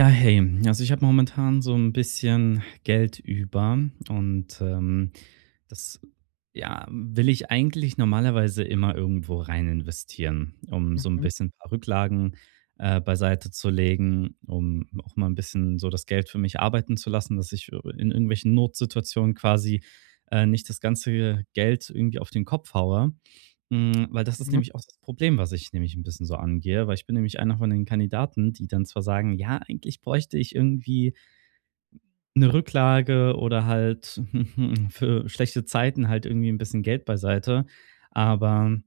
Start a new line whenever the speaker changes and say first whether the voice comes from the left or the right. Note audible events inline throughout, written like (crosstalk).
right: Ja, hey, also ich habe momentan so ein bisschen Geld über und das, ja, will ich eigentlich normalerweise immer irgendwo rein investieren, um so ein
left: Mhm,
right: bisschen ein paar Rücklagen beiseite zu legen, um auch mal ein bisschen so das Geld für mich arbeiten zu lassen, dass ich in irgendwelchen Notsituationen quasi nicht das ganze Geld irgendwie auf den Kopf haue. Weil das ist
left: mhm.
right: nämlich auch das Problem, was ich nämlich ein bisschen so angehe, weil ich bin nämlich einer von den Kandidaten, die dann zwar sagen: „Ja, eigentlich bräuchte ich irgendwie eine Rücklage oder halt (laughs) für schlechte Zeiten halt irgendwie ein bisschen Geld beiseite“, aber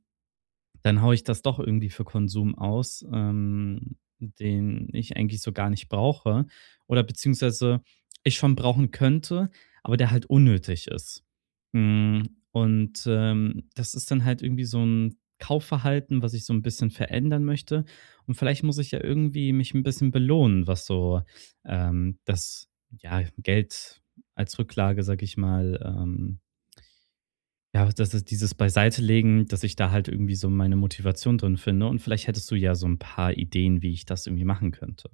right: dann haue ich das doch irgendwie für Konsum aus, den ich eigentlich so gar nicht brauche oder beziehungsweise ich schon brauchen könnte, aber der halt unnötig ist. Das ist dann halt irgendwie so ein Kaufverhalten, was ich so ein bisschen verändern möchte und vielleicht muss ich ja irgendwie mich ein bisschen belohnen, was so, das, ja, Geld als Rücklage, sag ich mal, ja, das ist dieses Beiseitelegen, dass ich da halt irgendwie so meine Motivation drin finde und vielleicht hättest du ja so ein paar Ideen, wie ich das irgendwie machen könnte.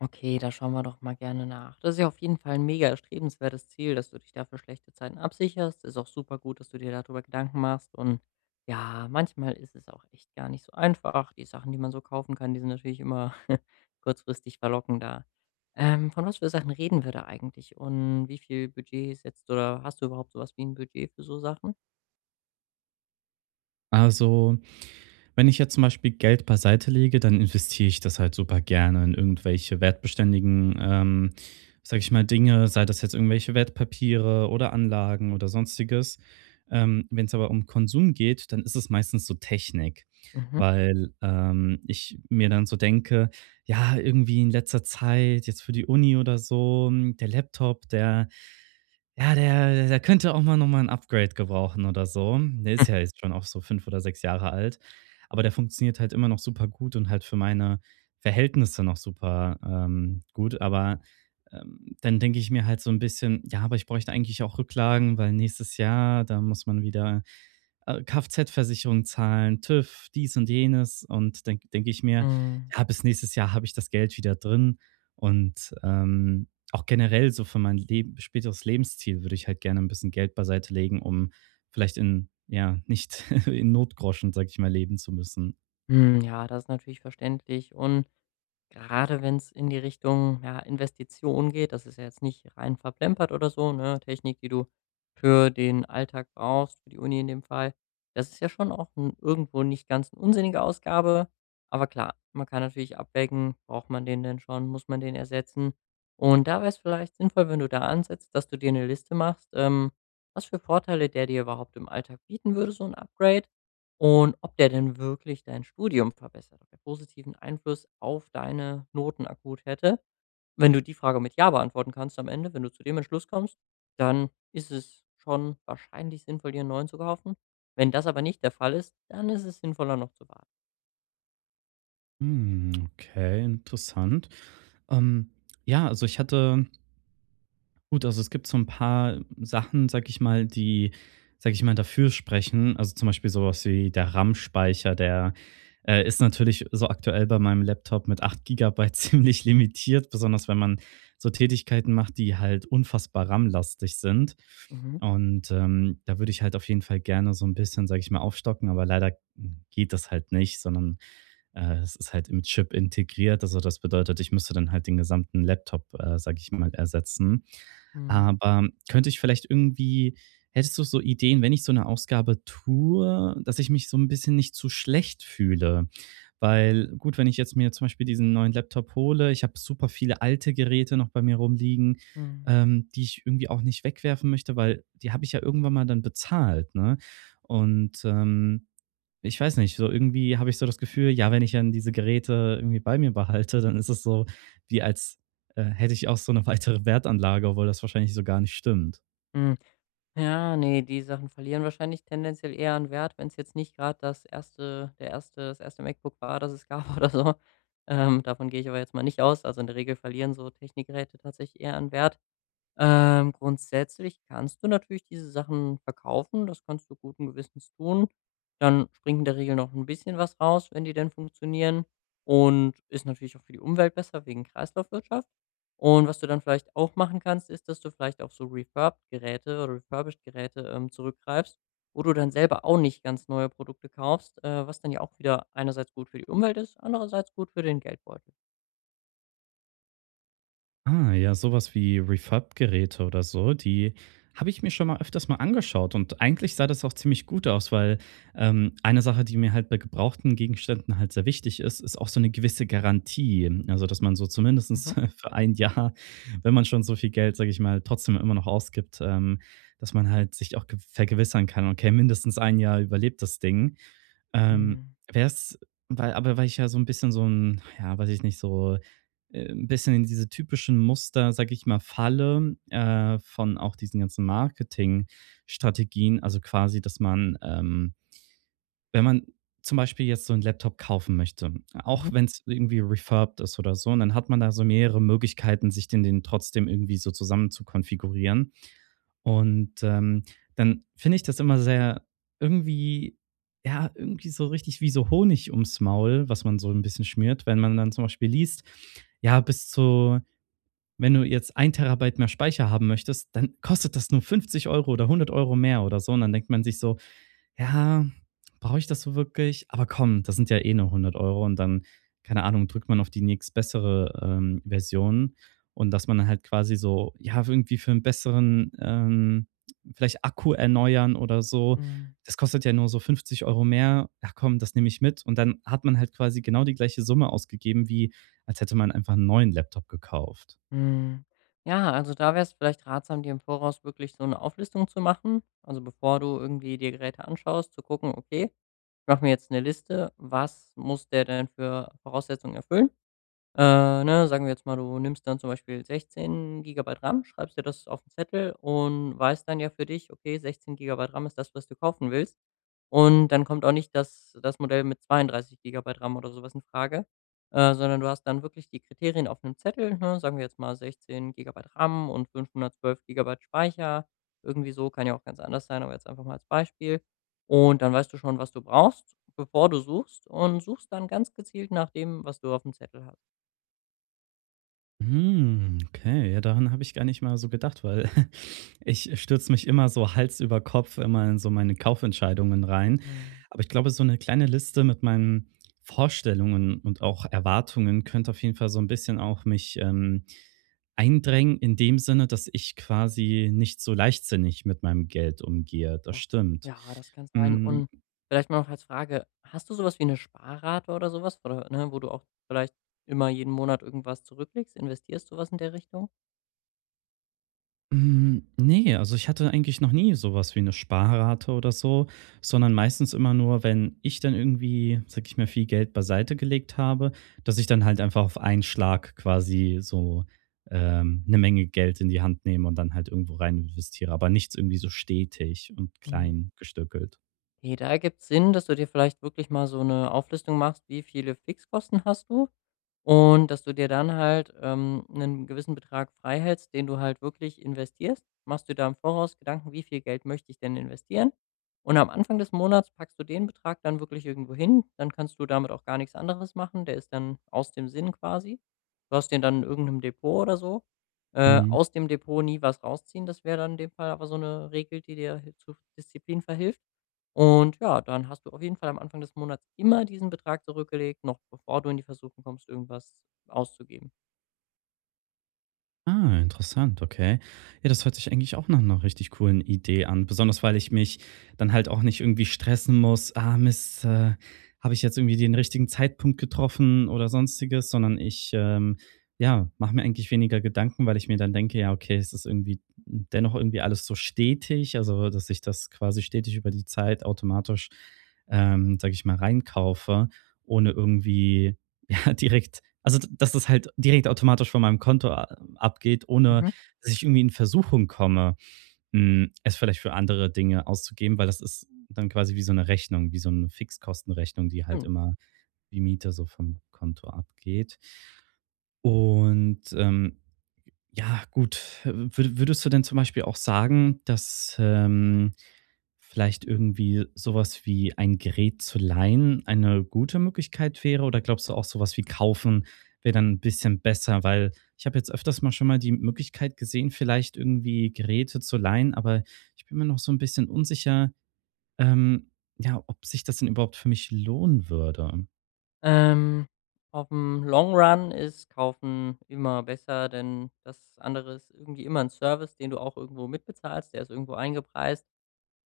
left: Okay, da schauen wir doch mal gerne nach. Das ist ja auf jeden Fall ein mega erstrebenswertes Ziel, dass du dich da für schlechte Zeiten absicherst. Ist auch super gut, dass du dir darüber Gedanken machst und ja, manchmal ist es auch echt gar nicht so einfach. Die Sachen, die man so kaufen kann, die sind natürlich immer (laughs) kurzfristig verlockender. Von was für Sachen reden wir da eigentlich und wie viel Budget setzt oder hast du überhaupt sowas wie ein Budget für so Sachen?
right: Also, wenn ich jetzt zum Beispiel Geld beiseite lege, dann investiere ich das halt super gerne in irgendwelche wertbeständigen, sage ich mal, Dinge, sei das jetzt irgendwelche Wertpapiere oder Anlagen oder sonstiges. Wenn es aber um Konsum geht, dann ist es meistens so Technik,
left: Mhm.
right: weil ich mir dann so denke, ja, irgendwie in letzter Zeit, jetzt für die Uni oder so, der Laptop, der ja, der der könnte auch mal noch mal 'n Upgrade gebrauchen oder so. Der ist ja jetzt schon auch so 5 oder 6 Jahre alt, aber der funktioniert halt immer noch super gut und halt für meine Verhältnisse noch super gut. Aber dann denke ich mir halt so ein bisschen: „Ja, aber ich bräuchte eigentlich auch Rücklagen, weil nächstes Jahr, da muss man wieder Kfz-Versicherung zahlen, TÜV, dies und jenes.“ Und dann denke ich mir,
left: Hm.
right: ja, bis nächstes Jahr habe ich das Geld wieder drin. Auch generell so für mein Leb späteres Lebensziel würde ich halt gerne ein bisschen Geld beiseite legen, um vielleicht in, ja, nicht (laughs) in Notgroschen, sag ich mal, leben zu müssen.
left: Hm, ja, das ist natürlich verständlich und gerade wenn es in die Richtung, ja, Investition geht, das ist ja jetzt nicht rein verplempert oder so, ne? Technik, die du für den Alltag brauchst, für die Uni in dem Fall. Das ist ja schon auch 'n irgendwo nicht ganz eine unsinnige Ausgabe. Aber klar, man kann natürlich abwägen, braucht man den denn schon, muss man den ersetzen? Und da wäre es vielleicht sinnvoll, wenn du da ansetzt, dass du dir eine Liste machst, was für Vorteile der dir überhaupt im Alltag bieten würde, so ein Upgrade. Und ob der denn wirklich dein Studium verbessert, ob der positiven Einfluss auf deine Noten akut hätte. Wenn du die Frage mit Ja beantworten kannst am Ende, wenn du zu dem Entschluss kommst, dann ist es schon wahrscheinlich sinnvoll, dir 'n neuen zu kaufen. Wenn das aber nicht der Fall ist, dann ist es sinnvoller, noch zu warten.
right: Hm, okay, interessant. Ähm, ja, also ich hatte gut, also es gibt so ein paar Sachen, sage ich mal, die dafür sprechen. Also, zum Beispiel sowas wie der RAM-Speicher ist natürlich so aktuell bei meinem Laptop mit 8 GB (laughs) ziemlich limitiert, besonders wenn man so Tätigkeiten macht, die halt unfassbar RAM-lastig sind.
left: Mhm.
right: Und da würde ich halt auf jeden Fall gerne so ein bisschen, sage ich mal, aufstocken, aber leider geht das halt nicht, sondern es ist halt im Chip integriert. Also, das bedeutet, ich müsste dann halt den gesamten Laptop, sage ich mal, ersetzen.
left: Mhm.
right: Aber könnte ich vielleicht hättest du so Ideen, wenn ich so eine Ausgabe tue, dass ich mich so ein bisschen nicht zu schlecht fühle? Weil gut, wenn ich jetzt mir zum Beispiel diesen neuen Laptop hole, ich habe super viele alte Geräte noch bei mir rumliegen,
left: Mhm.
right: die ich irgendwie auch nicht wegwerfen möchte, weil die habe ich ja irgendwann mal dann bezahlt, ne? Und ich weiß nicht, so irgendwie habe ich so das Gefühl, ja, wenn ich dann diese Geräte irgendwie bei mir behalte, dann ist es so, wie als hätte ich auch so eine weitere Wertanlage, obwohl das wahrscheinlich so gar nicht stimmt.
left: Mhm. Ja, ne, die Sachen verlieren wahrscheinlich tendenziell eher an Wert, wenn es jetzt nicht gerade das erste, der erste, das erste MacBook war, das es gab (laughs) oder so. Davon gehe ich aber jetzt mal nicht aus. Also, in der Regel verlieren so Technikgeräte tatsächlich eher an Wert. Grundsätzlich kannst du natürlich diese Sachen verkaufen, das kannst du guten Gewissens tun. Dann springt in der Regel noch ein bisschen was raus, wenn die denn funktionieren und ist natürlich auch für die Umwelt besser wegen Kreislaufwirtschaft. Und was du dann vielleicht auch machen kannst, ist, dass du vielleicht auf so Refurbed-Geräte oder Refurbished-Geräte, zurückgreifst, wo du dann selber auch nicht ganz neue Produkte kaufst, was dann ja auch wieder einerseits gut für die Umwelt ist, andererseits gut für den Geldbeutel.
right: Ah, ja, sowas wie Refurb-Geräte oder so, die habe ich mir schon mal öfters mal angeschaut und eigentlich sah das auch ziemlich gut aus, weil eine Sache, die mir halt bei gebrauchten Gegenständen halt sehr wichtig ist, ist auch so eine gewisse Garantie. Also, dass man so
left: Mhm.
right: zumindestens (laughs) für ein Jahr, wenn man schon so viel Geld, sage ich mal, trotzdem immer noch ausgibt, dass man halt sich auch ge vergewissern kann: „Okay, mindestens ein Jahr überlebt das Ding.“ ähm,
left: Mhm.
right: wär's Weil weil ich ja so ein bisschen so 'n ja, weiß ich nicht, 'n bisschen in diese typischen Muster, sage ich mal, falle von auch diesen ganzen Marketingstrategien. Also, quasi, dass man, wenn man zum Beispiel jetzt so einen Laptop kaufen möchte,
left: Mhm.
right: auch wenn es irgendwie refurbed ist oder so, und dann hat man da so mehrere Möglichkeiten, sich den trotzdem irgendwie so zusammen zu konfigurieren. Und, ähm, Dann finde ich das immer sehr irgendwie ja, irgendwie so richtig wie so Honig ums Maul, was man so ein bisschen schmiert, wenn man dann zum Beispiel liest, ja, bis zu wenn du jetzt 1 TB mehr Speicher haben möchtest, dann kostet das nur 50 € oder 100 € mehr oder so. Und dann denkt man sich so: ja, brauche ich das so wirklich? Aber komm, das sind ja eh nur 100 € und dann, keine Ahnung, drückt man auf die nächstbessere Version und dass man dann halt quasi so, ja, irgendwie für einen besseren, vielleicht Akku erneuern oder so.
left: Mhm.
right: Das kostet ja nur so 50 € mehr. Ach komm, das nehme ich mit. Und dann hat man halt quasi genau die gleiche Summe ausgegeben, wie als hätte man einfach 'n neuen Laptop gekauft.
left: Hm. Ja, also da wäre es vielleicht ratsam, dir im Voraus wirklich so eine Auflistung zu machen. Also, bevor du irgendwie dir Geräte anschaust, zu gucken: „Okay, ich mache mir jetzt eine Liste, was muss der denn für Voraussetzungen erfüllen?“ Ne, sagen wir jetzt mal, du nimmst dann zum Beispiel 16 Gigabyte RAM, schreibst dir das auf 'n Zettel und weißt dann ja für dich: „Okay, 16 Gigabyte RAM ist das, was du kaufen willst.“ Und dann kommt auch nicht das Modell mit 32 Gigabyte RAM oder sowas in Frage, sondern du hast dann wirklich die Kriterien auf einem Zettel, ne? Sagen wir jetzt mal 16 Gigabyte RAM und 512 Gigabyte Speicher. Irgendwie so, kann ja auch ganz anders sein, aber jetzt einfach mal als Beispiel. Und dann weißt du schon, was du brauchst, bevor du suchst und suchst dann ganz gezielt nach dem, was du auf dem Zettel hast.
right: Hm, okay, ja, daran habe ich gar nicht mal so gedacht, weil (laughs) ich stürze mich immer so Hals über Kopf immer in so meine Kaufentscheidungen rein.
left: Mhm.
right: Aber ich glaube, so eine kleine Liste mit meinen Vorstellungen und auch Erwartungen könnte auf jeden Fall so ein bisschen auch mich eindrängen in dem Sinne, dass ich quasi nicht so leichtsinnig mit meinem Geld umgehe. Das
left: Das
right: stimmt.
left: ja, das kann sein.
right: Hm,
left: Und vielleicht mal noch als Frage, hast du sowas wie eine Sparrate oder sowas, oder, ne, wo du auch vielleicht immer jeden Monat irgendwas zurücklegst? Investierst du was in der Richtung?
right: Hm, ne, also ich hatte eigentlich noch nie sowas wie eine Sparrate oder so, sondern meistens immer nur, wenn ich dann irgendwie, sage ich mal, viel Geld beiseite gelegt habe, dass ich dann halt einfach auf einen Schlag quasi so, 'ne Menge Geld in die Hand nehme und dann halt irgendwo rein investiere, aber nichts irgendwie so stetig und
left: Mhm.
right: klein gestückelt.
left: Okay, da ergibt's Sinn, dass du dir vielleicht wirklich mal so eine Auflistung machst, wie viele Fixkosten hast du. Und dass du dir dann halt, 'nen gewissen Betrag frei hältst, den du halt wirklich investierst. Machst du da im Voraus Gedanken: „Wie viel Geld möchte ich denn investieren?“ Und am Anfang des Monats packst du den Betrag dann wirklich irgendwo hin. Dann kannst du damit auch gar nichts anderes machen. Der ist dann aus dem Sinn quasi. Du hast den dann in irgendeinem Depot oder so.
right: Mhm.
left: Aus dem Depot nie was rausziehen, das wäre dann in dem Fall aber so eine Regel, die dir hi zu Disziplin verhilft. Und ja, dann hast du auf jeden Fall am Anfang des Monats immer diesen Betrag zurückgelegt, noch bevor du in die Versuchung kommst, irgendwas auszugeben.
right: Ah, interessant, okay. Ja, das hört sich eigentlich auch nach 'ner richtig coolen Idee an, besonders weil ich mich dann halt auch nicht irgendwie stressen muss: „Ah, Mist, habe ich jetzt irgendwie den richtigen Zeitpunkt getroffen oder Sonstiges?“ Sondern ich, ja, mache mir eigentlich weniger Gedanken, weil ich mir dann denke: „Ja, okay, es ist irgendwie dennoch irgendwie alles so stetig“, also, dass ich das quasi stetig über die Zeit automatisch, sage ich mal, reinkaufe, ohne irgendwie (laughs) ja, direkt. Also, dass das halt direkt automatisch von meinem Konto a abgeht, ohne
left: Mhm.
right: dass ich irgendwie in Versuchung komme, es vielleicht für andere Dinge auszugeben, weil das ist dann quasi wie so eine Rechnung, wie so eine Fixkostenrechnung, die halt
left: Stimmt.
right: immer wie Miete so vom Konto abgeht. Und, ähm ja, gut. Würdest du denn zum Beispiel auch sagen, dass vielleicht irgendwie sowas wie ein Gerät zu leihen eine gute Möglichkeit wäre? Oder glaubst du auch sowas wie kaufen wäre dann ein bisschen besser? Weil ich habe jetzt öfters mal schon mal die Möglichkeit gesehen, vielleicht irgendwie Geräte zu leihen, aber ich bin mir noch so ein bisschen unsicher, ähm, ja, ob sich das denn überhaupt für mich lohnen würde.
left: Ähm, Auf dem Long Run ist Kaufen immer besser, denn das andere ist irgendwie immer ein Service, den du auch irgendwo mitbezahlst, der ist irgendwo eingepreist.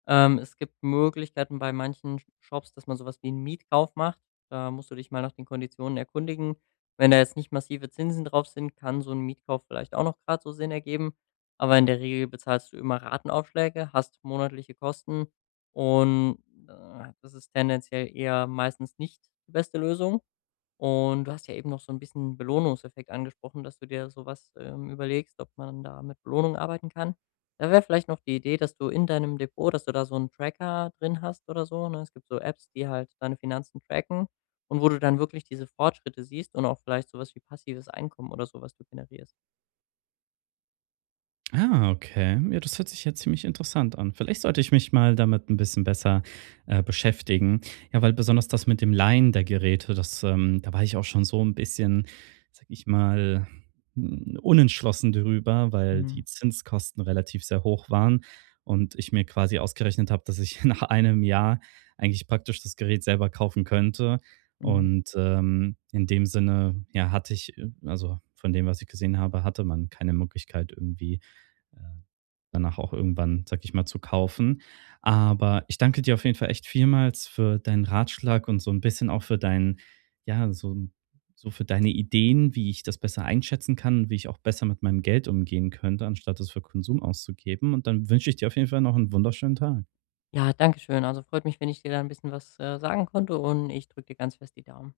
left: Es gibt Möglichkeiten bei manchen Shops, dass man sowas wie einen Mietkauf macht. Da musst du dich mal nach den Konditionen erkundigen. Wenn da jetzt nicht massive Zinsen drauf sind, kann so ein Mietkauf vielleicht auch noch gerade so Sinn ergeben. Aber in der Regel bezahlst du immer Ratenaufschläge, hast monatliche Kosten und, das ist tendenziell eher meistens nicht die beste Lösung. Und du hast ja eben noch so ein bisschen Belohnungseffekt angesprochen, dass du dir sowas überlegst, ob man da mit Belohnung arbeiten kann. Da wäre vielleicht noch die Idee, dass du in deinem Depot dass du da so einen Tracker drin hast oder so, ne? Es gibt so Apps, die halt deine Finanzen tracken und wo du dann wirklich diese Fortschritte siehst und auch vielleicht sowas wie passives Einkommen oder so, was du generierst.
right: Ah, okay. Ja, das hört sich ja ziemlich interessant an. Vielleicht sollte ich mich mal damit ein bisschen besser beschäftigen. Ja, weil besonders das mit dem Leihen der Geräte, da war ich auch schon so ein bisschen, sag ich mal, unentschlossen darüber, weil
left: Mhm,
right: die Zinskosten relativ sehr hoch waren und ich mir quasi ausgerechnet habe, dass ich (laughs) nach einem Jahr eigentlich praktisch das Gerät selber kaufen könnte.
left: mhm.
right: Und in dem Sinne, ja, hatte ich, also, von dem, was ich gesehen habe, hatte man keine Möglichkeit, irgendwie äh, danach auch irgendwann, sag ich mal, zu kaufen. Aber ich danke dir auf jeden Fall echt vielmals für deinen Ratschlag und so ein bisschen auch für deinen ja, so für deine Ideen, wie ich das besser einschätzen kann und wie ich auch besser mit meinem Geld umgehen könnte, anstatt es für Konsum auszugeben. Und dann wünsche ich dir auf jeden Fall noch einen wunderschönen Tag.
left: Ja, danke schön. Also, freut mich, wenn ich dir da ein bisschen was, sagen konnte und ich drücke dir ganz fest die Daumen.